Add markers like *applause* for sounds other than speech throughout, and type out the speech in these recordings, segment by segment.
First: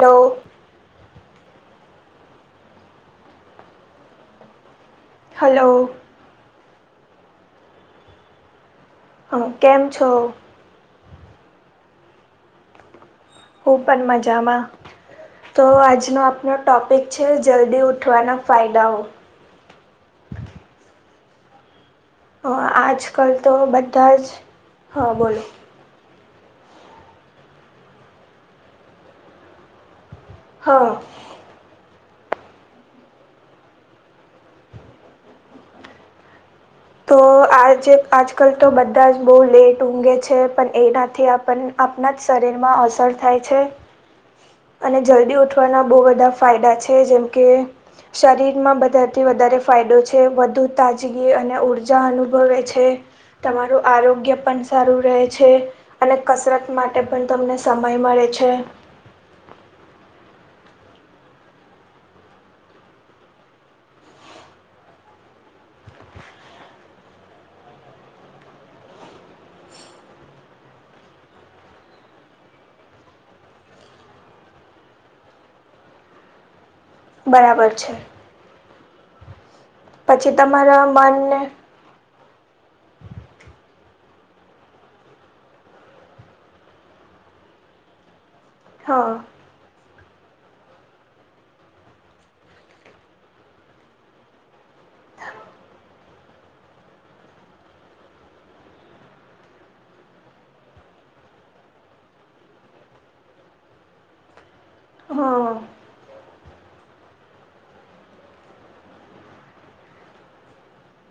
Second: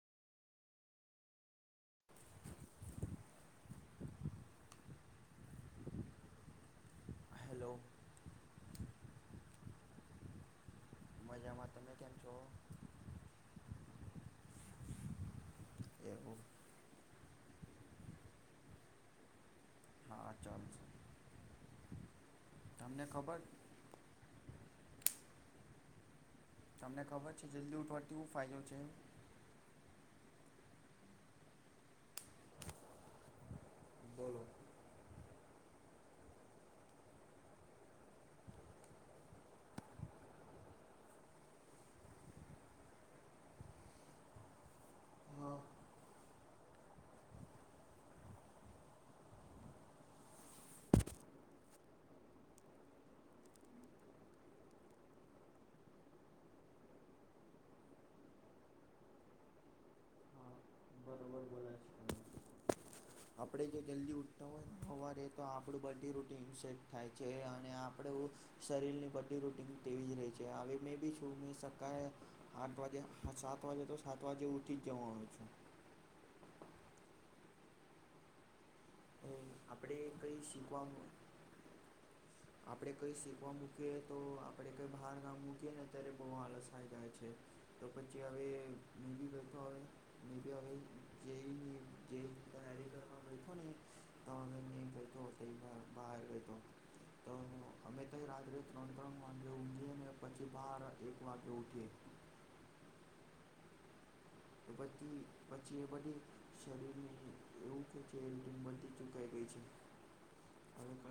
Hello. Hello. Hello. હા કેમ છો? મજામાં તમે કેમ છો? હું પણ મજામાં, તો આજનો એવું આપણ ટૉપિક છે જલ્દી ઉઠવાના ફાયદાઓ. હા ચાલ. હ આજકાલ તો બધા જ, હા બોલો. તમને ખબર છે જલ્દી ઉઠવાતીવું ફાઇલો છે? હા. બોલો. તો આ જેે આજકાલ તો બધા જ બહુ લેટ ઊંઘે છે, પણ એનાથી આપણ આપણા જ શરીરમાં અસર થાય છે. અને જલ્દી હા ઉઠવાના બહુ બધા ફાયદા છે જેમ કે. શરીરમાં બધાથી વધારે ફાયદો છે વધુ તાજગી અને ઉર્જા અનુભવે છે. તમારું આરોગ્ય પણ સારું રહે છે. અને કસરત માટે પણ તમને સમય મળે છે. અર અમર બોલા છે. આપણે જો જલ્દી ઉઠતા હોય ને સવારે તો આપણું બધી રૂટન સેટ થાય છે અને આપણે શરીરની બધી રૂટીન તેવી જ ર રહે છે હ મે બી છું મે સક. આઠ વાગે હ સાત વાગે તો સાત વાગે ઉઠી જ જવા હોય છે. બરાબર છે. આપણે પછી કંઈ તમારા શીખવાનું મનને આપણે કઈ શીખવા મુકી કે તો આપડે કઈ બહાર કામ મૂકીએને અત્યારે બહુ આલસ આઈ જાય છે તો પછી હવે હા બીજી બધી *unintelligible* *unintelligible* તો અમે તો રાત્રે ત્રણ ત્રણ વાગે ઊંઘીએ અને પછી બહાર એક વાગ્યે ઊઠીએ તો પચી હા પચ્ચી કબડ્ડી શરીર એવું કે છે કિંમતે ચુકાઈ ગઈ છે હરે હરે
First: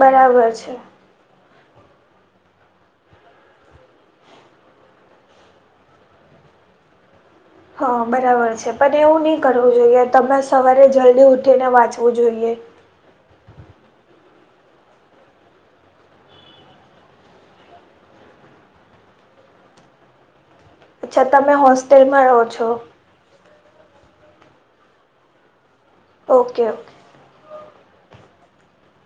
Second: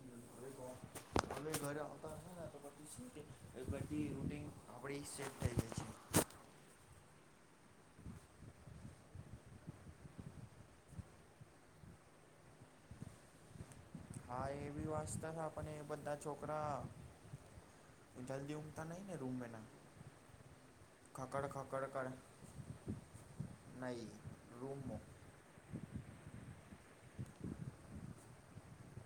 બરાબર છે હવે ઘરે આવતા હ ને તો પછી શું કે બધી રૂટીન આપણી સેટ થઈ ગઈ છે. હા બરાબર છે પણ એવું નહી કરવું જોઈએ તમે સવારે જલ્દી ઉઠીને વાંચવું જોઈએ. હા એવી વાસ્તા આપને એ બધા છોકરા જલ્દી ઉઘતા નહી ને રૂમ બેના અચ્છા તમે હોસ્ટેલમાં રહો છો. નઈ રૂમો. Okay okay.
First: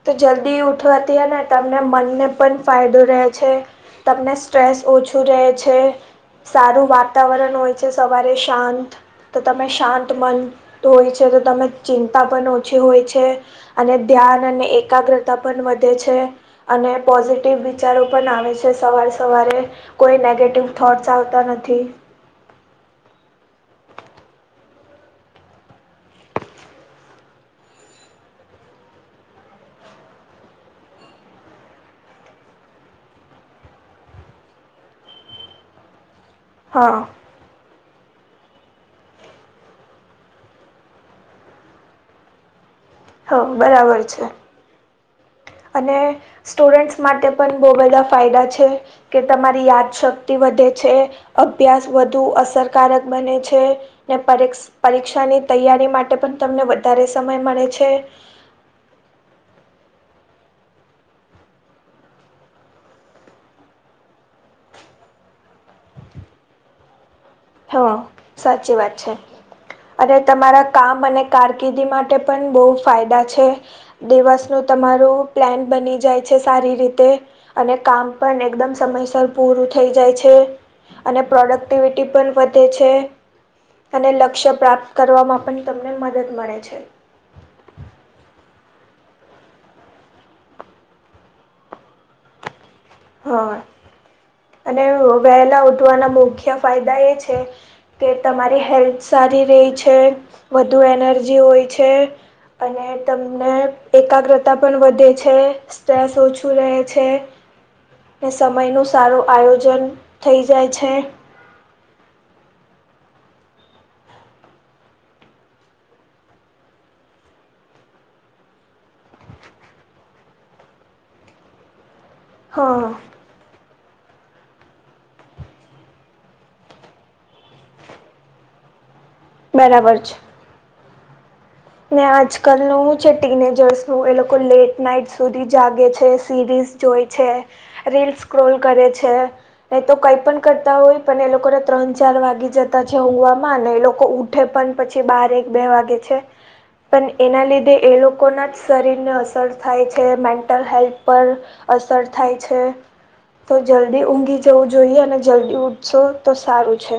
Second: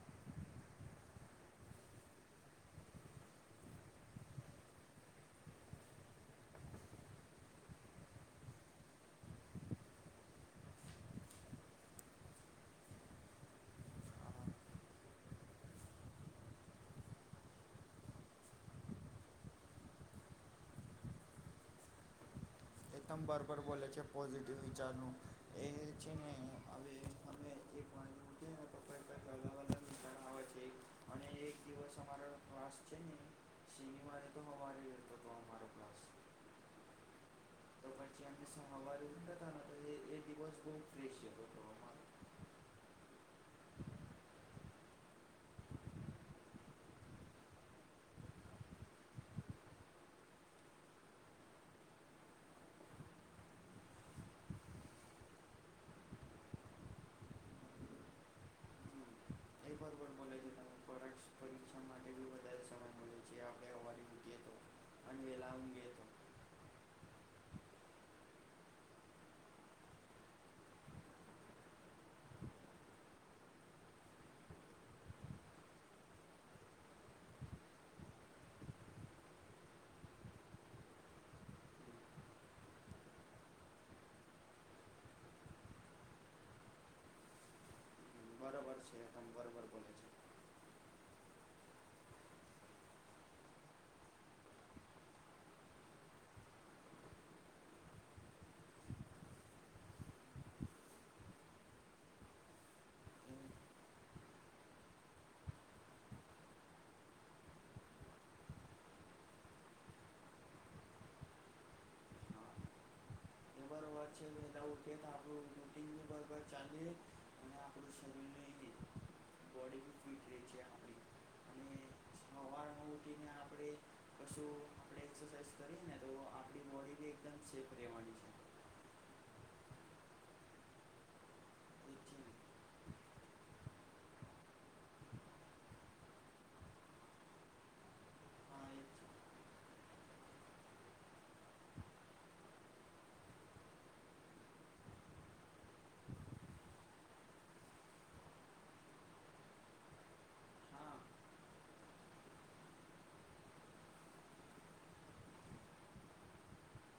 તો જલ્દી ઉઠવાથી હે ને તમને મનને પણ ફાયદો રે છે. તમને સ્ટ્રેસ ઓછું રેહે છે. સારું વાતાવરણ હોય છે સવારે શાંત તો તમે શાંત મન તું હોય છે તો તમે ચિંતા પણ ઓછી હોય છે. અને ધ્યાન અને એકાગ્રતા પણ વધે છે. અને પોઝિટિવ વિચારો પણ આવે છે સવારે સવારે કોઈ નેગેટિવ થોટસ આવતા નથી. એ તમ બરબર બોલે છે પોઝિટિવ વિચારનું એ છે ને હવે હવે એ પણ *unintelligible* અલગ અલગ ધણ આવે છે અને એક દિવસ અમારા માસ છે ને *unintelligible* હા. આ સવારે ઉઠતા તાને તો એ દિવસ બહ ફ્રેશ જતો હતો. અમારો હઓ બરાબર છે અને સ્ટુડન્ટસ માટે પણ બહુ બધા ફાયદા છે. કે તમારી યાદશક્તિ વધે છે અભ્યાસ વધુ અસરકારક બને છે ને પરીક્ષાની તૈયારી માટે પણ તમને વધારે સમય મળે છે. હમ એ ભરભર બોલે છે તમે ફોર એક્સ પરીક્ષા માટે બી વધારે સમય મળે છે આપણે હવારે ઊઠીએ તો અને વેલા ઊંઘે છે હ સાચી વાત છે. અને તમારા કામ અને કારકિર્દી માટે પણ બહુ ફાયદા છે. દેવાસ નું તમારું પ્લેન બની જાય છે સારી રીતે અને કામ પણ એકદમ સમયસર પૂરું થઈ જાય છે અને પ્રોડક્ટિવિટી પણ વધે છે અને લક્ષ્ય પ્રાપ્ત કરવામાં પણ તમને મદદ મળે છે. *unintelligible* હ અને વહેલા ઉઠવાના મુખ્ય ફાયદા એ છે કે તમારી હેલ્થ સારી રેહે છે વધુ એનર્જી હોય છે. અને તમને એકાગ્રતા પણ વધે છે. સ્ટ્રેસ ઓછું રહે છે. સમય નું સારું આયોજન થઈ જાય છે હા બરોબર છે *unintelligible* બરોબર ચાલીરે અને આપડું શરીર ની બોડી બી ફીટ રે છે આપડી *inaudible* સવાર માં ઉઠીને આપણે કછું આપણે એક્સરસાઇઝ કરી ને તો આપણી બોડી બી એકદમ સેફ રહેવાની છે બરાબર છે ને એથી આજકાલ નું છે ટીનેજર્સ ન એ લોકો લેટ નાઈટ સુધી જાગે છે સિરીઝ જોઈ છે રીલસ સ્ ક્રોલ હા એ કરે છે એ તો કઈ પણ કરતા હોય પણ એ લોકોને ત્રણ ચાર વાગી જતા છે ઊઘવામાં અને એ લોકો ઠેપન પછી બાર એક બે વાગે છે પણ એના લીધે એ લોકોના જ શરીરને અસર થાય છે મેન્ટલ હા હેલ્થ પર અસર થાય છે તો જલ્દી ઊંઘી જવું જોઈએ અને જલ્દી ઊઠશો તો સારું છે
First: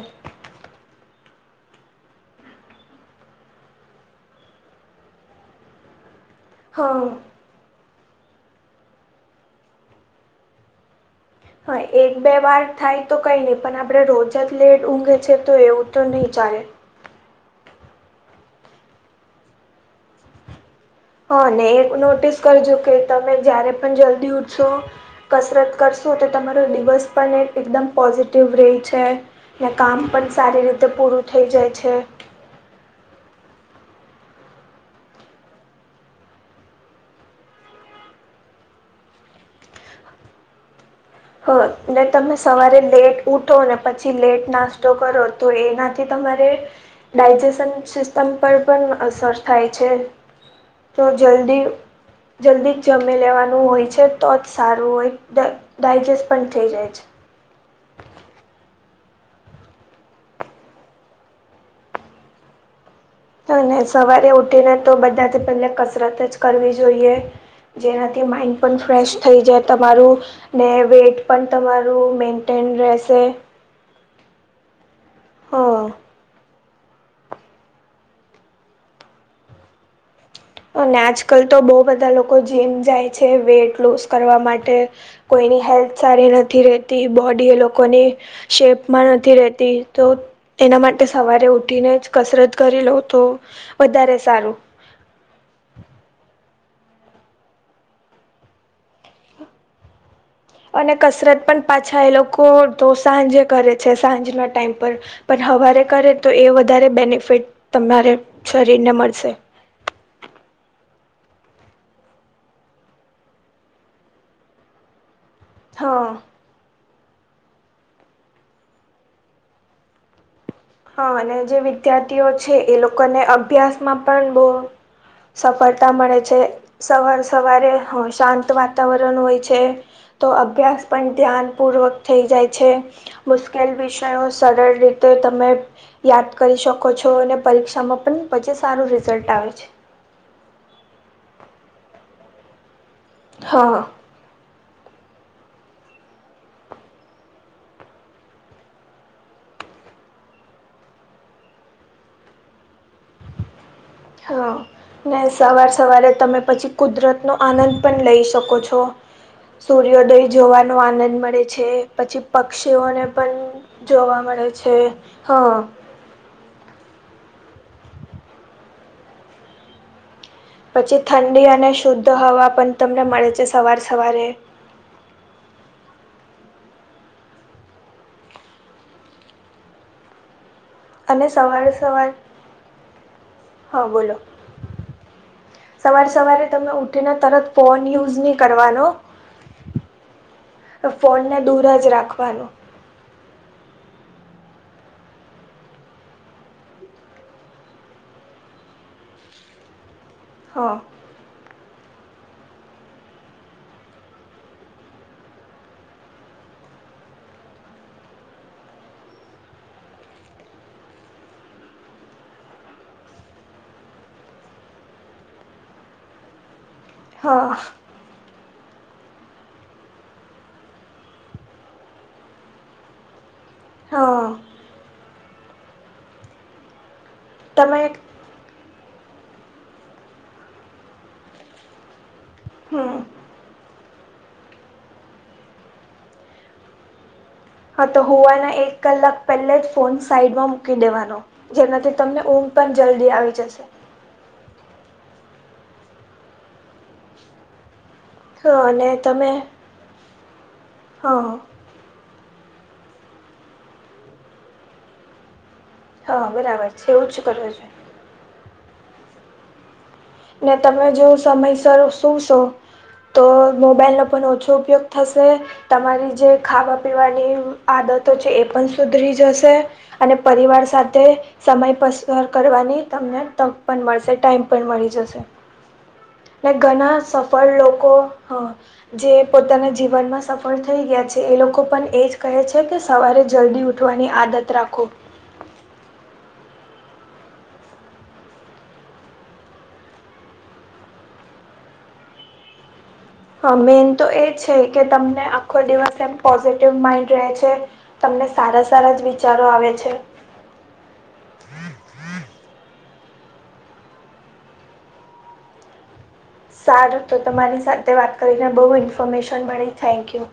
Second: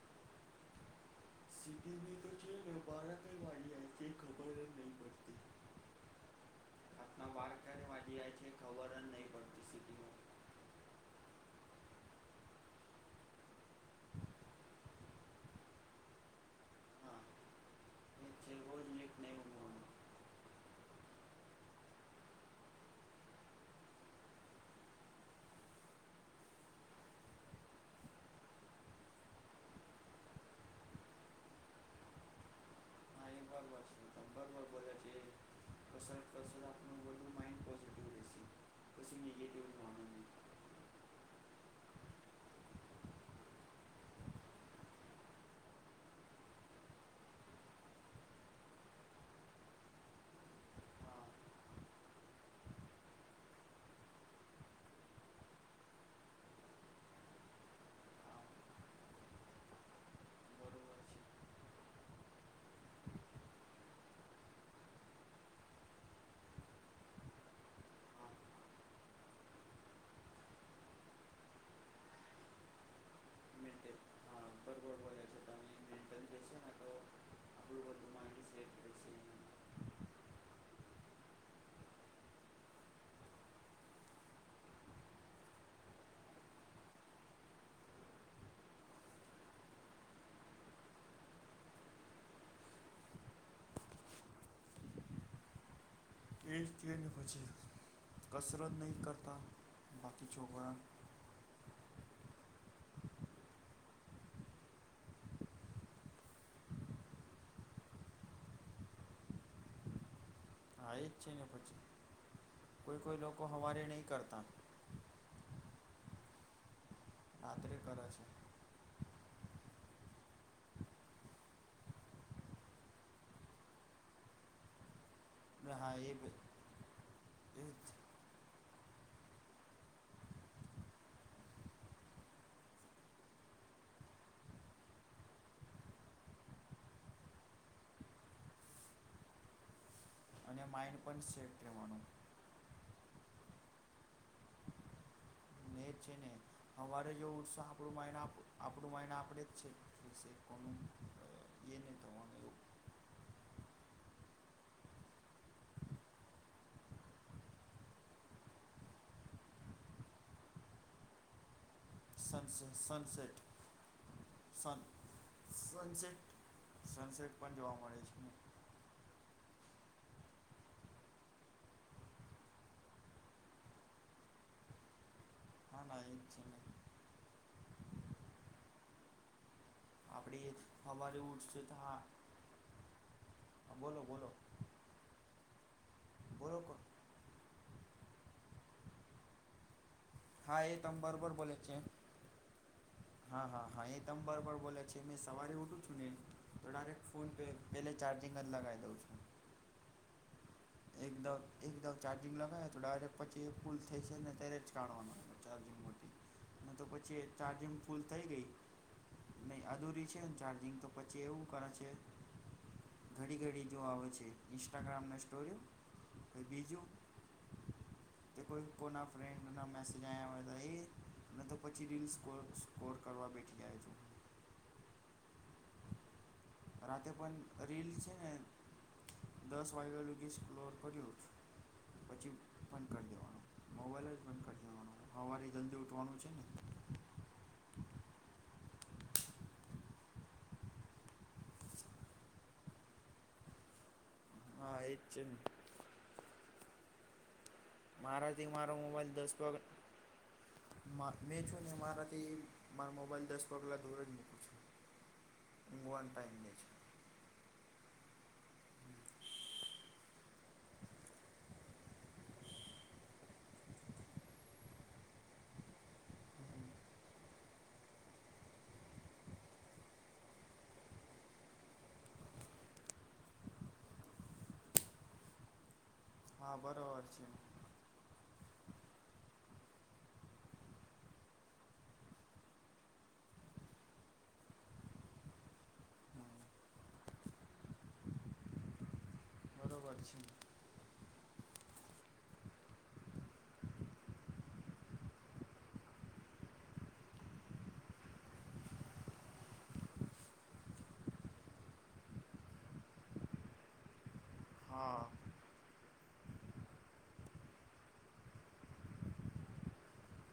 સિગની તો છે ગણભારાતને વાડીએ તે ખબર જ નહીં પડતી હા વારક્યારે માજી આ છે ખવર જ નહીં પડતી સિટીમાં હા એક બે વાર થાય તો કઈ નહી પણ આપડે રોજ જ લેટ ઊંઘે છે તો એવું તો નહી ચાલે હા એ રોજ નક *unintelligible* હ અનેને એ નોટિસ કરજો કે તમે જ્યારે પણ જલ્દી ઉઠશો કસરત કરશું તો તમારો દિવસ પણ એકદમ પોઝિટિવ રહે છે ને કામ પણ સારી રીતે પૂરું થઈ જાય છે *unintelligible* બસ બરોબર *unintelligible* છે કસ કસ આપ વું માઇન્ડ પઝિટિવ રહે છે પછ નેગેટિિવ પોઇન્ટ હ ને તમે સવારે લેટ ઉઠો ને પછી લેટ નાસ્તો કરો તો એનાથી તમારે ડાયજેશન સિસ્ટમ પર પણ અસર થાય છે તો હા જલ્દી જલ્દી જ જમી લેવાનું હોય છે તો જ સારું હોય ડાયજેસ્ટ પણ થઈ જાય છે હા બરોબર છે અને સવારે ઉઠીને તો બધાથી પહેલા કસરત જ કરવી જોઈએ જેનાથી હા માઈન્ડ પણ ફ્રેશ થઈ જાય તમારું ને વેઇટ પણ તમારું મેન્ટેન રહેશે મેન્ટેન બરોબર હે હા. એ જ રહેશે એમ. અને આજકાલ તો બહુ બધા લોકો જીમ જાય છે વેઇટ લૂસ કરવા માટે કોઈની હેલ્થ સારી નથી રહેતી બોડી એ લોકોની શેપ માં નથી રહેતી તો એના માટે સવારે ઉઠીને જ કસરત કરી લઉ તો વધારે સારું એને પછી કસરત નહીં કરતા બાકી છોકરા અને કસરત પણ પાછા એ લોકો તો સાંજે કરે છે સાંજના ટાઈમ પર પણ સવારે કરે તો એ વધારે બેનિફિટ તમારે શરીરને મળશે હા એ જ છે ને પછી કોઈ કોઈ લોકો હમારે નહીં કરતા હા રાતે કરે છે હા અને જે વિદ્યાર્થીઓ છે એ લોકોને અભ્યાસમાં પણ બહ છે સફળતા હા એ મળે છે સવારે એ સવારે શાંત વાતાવરણ હોય છે તો અભ્યાસ પણ ધ્યાનપૂર્વક થઈ જાય છે મુશ્કેલ વિષયો સરળ રીતે તમે યાદ કરી શકો છો અને પરીક્ષામાં પણ પછી સારું રિઝલ્ટ આવે છે અને માઈન્ડ પણ સેટ *unintelligible* નો હા છે ને અમારે જો ઉત્સાહ આપણું મા આપણું માને આપડે જ છે છે પણ એને તોવા હા ને સવાર સવારે તમે પછી કુદરત નો આનંદ પણ લઈ શકો છો સૂર્યોદય જોવાનો આનંદ મળે છે પછી સનસે પક્ષીઓને સનસેટ પણ જોવા મળે છે હા પંસઠ સનસેટ પણ જોવા મળે છે પછી ઠંડી અને શુદ્ધ હવા પણ તમને મળે છે સવાર સવારે ના ના એમ છે આપણી એક અને સવારે સવારે હા બોલો સવારે સવારે બોલો તમે કો ઉ ઠી ને તરત ફોન યુઝ નહીં કરવાનો હા એ તમ બરોબર ફોનને બોલે દૂર છે જ રાખવાનો હા હા હા એ તમ બરાબર બોલે છે મેં સવારે ઉઠું છું ને તો ડરેક્ટ ફોન પે પેલે ચાર્જિંગ જ લગાવી દઉં છે હા એકદમ એકદમ ચાર્જિંગ લગાવ તો ડાયરેક્ટ પછી એ ફૂલ થઈ છે ને ત્યારે જ કાઢવાનો ચાર્જિંગ માંથી હ તો પછી ચાર્જિંગ ફૂલ થઈ ગઈ નહીં અધૂરી છે ને ચાર્જિંગ તો પછી એવું કરે છે ઘડી ઘડી જો આવે છે ઇન્સ્ટાગ્રામના સ્ટોરી તો બીજું હા કે કોઈ કોના ફ્રેન્ડ મ મેસેજ આવ્યા હોય તો એ તો પછી રીલ્સ કો સ્કોર કરવા બેઠી જાય છે હા રાતે પણ તમે રીલ છે ને દસ વાગેલુગીસ સલોર કર્યું છે પછી બંધ હમ કરી દેવાનું મોબાઈલ જ બંધ કરી દેવાનું હવારે જલઘી ઉઠવાનું છે ને હા તો હૂવાના એક કલાક પહેલે જ ફોન સાઈડમાં મૂકી દેવાનો જેમાંથી તમને ઊંઘ પણ જલ્દી આવી જશે હા એ છે મારાથી હા મારો અને મોબાઈલ તમે દસ પગ હા મે *unintelligible* મારાથી મારા મોબાઈલ દસ પગલાં દૂર જ મુકુ છું ઊંઘવાના હા ટાઈમને જ બરાબર છે એવું જ કરવું જોઈએ ને તમે જો સમયસર સુું સો તો મોબાઈલનો પણ ઓછો ઉપયોગ થશે તમારી જે ખાવા પીવાની આદતો છે એ પણ સુધરી જશે અને પરિવાર સાથે સમય પસાર કરવાની તમને તક પણ મળશે ટાઈમ પણ મળી જશે ને હા ઘણા બરાબર છે સફળ લોકો હ જે પોતાના જીવનમાં સફળ થઈ ગયા છે એ લોકો પણ એ જ કહે છે કે સવારે જલ્દી ઉઠ ઉોઠવાની આદત રાખો બરોબર છે હ મેન તો એ જ છે કે તમને આખો દિવસ એમ પોઝિટિવ માઈન્ડ રહે છે તમને સારા સારા જ વિચારો આવે છે *inaudible* હા સારું તો તમારી સાથે વાત કરીને બહુ ઇન્ફોર્મેશન મળી થેન્ક યુ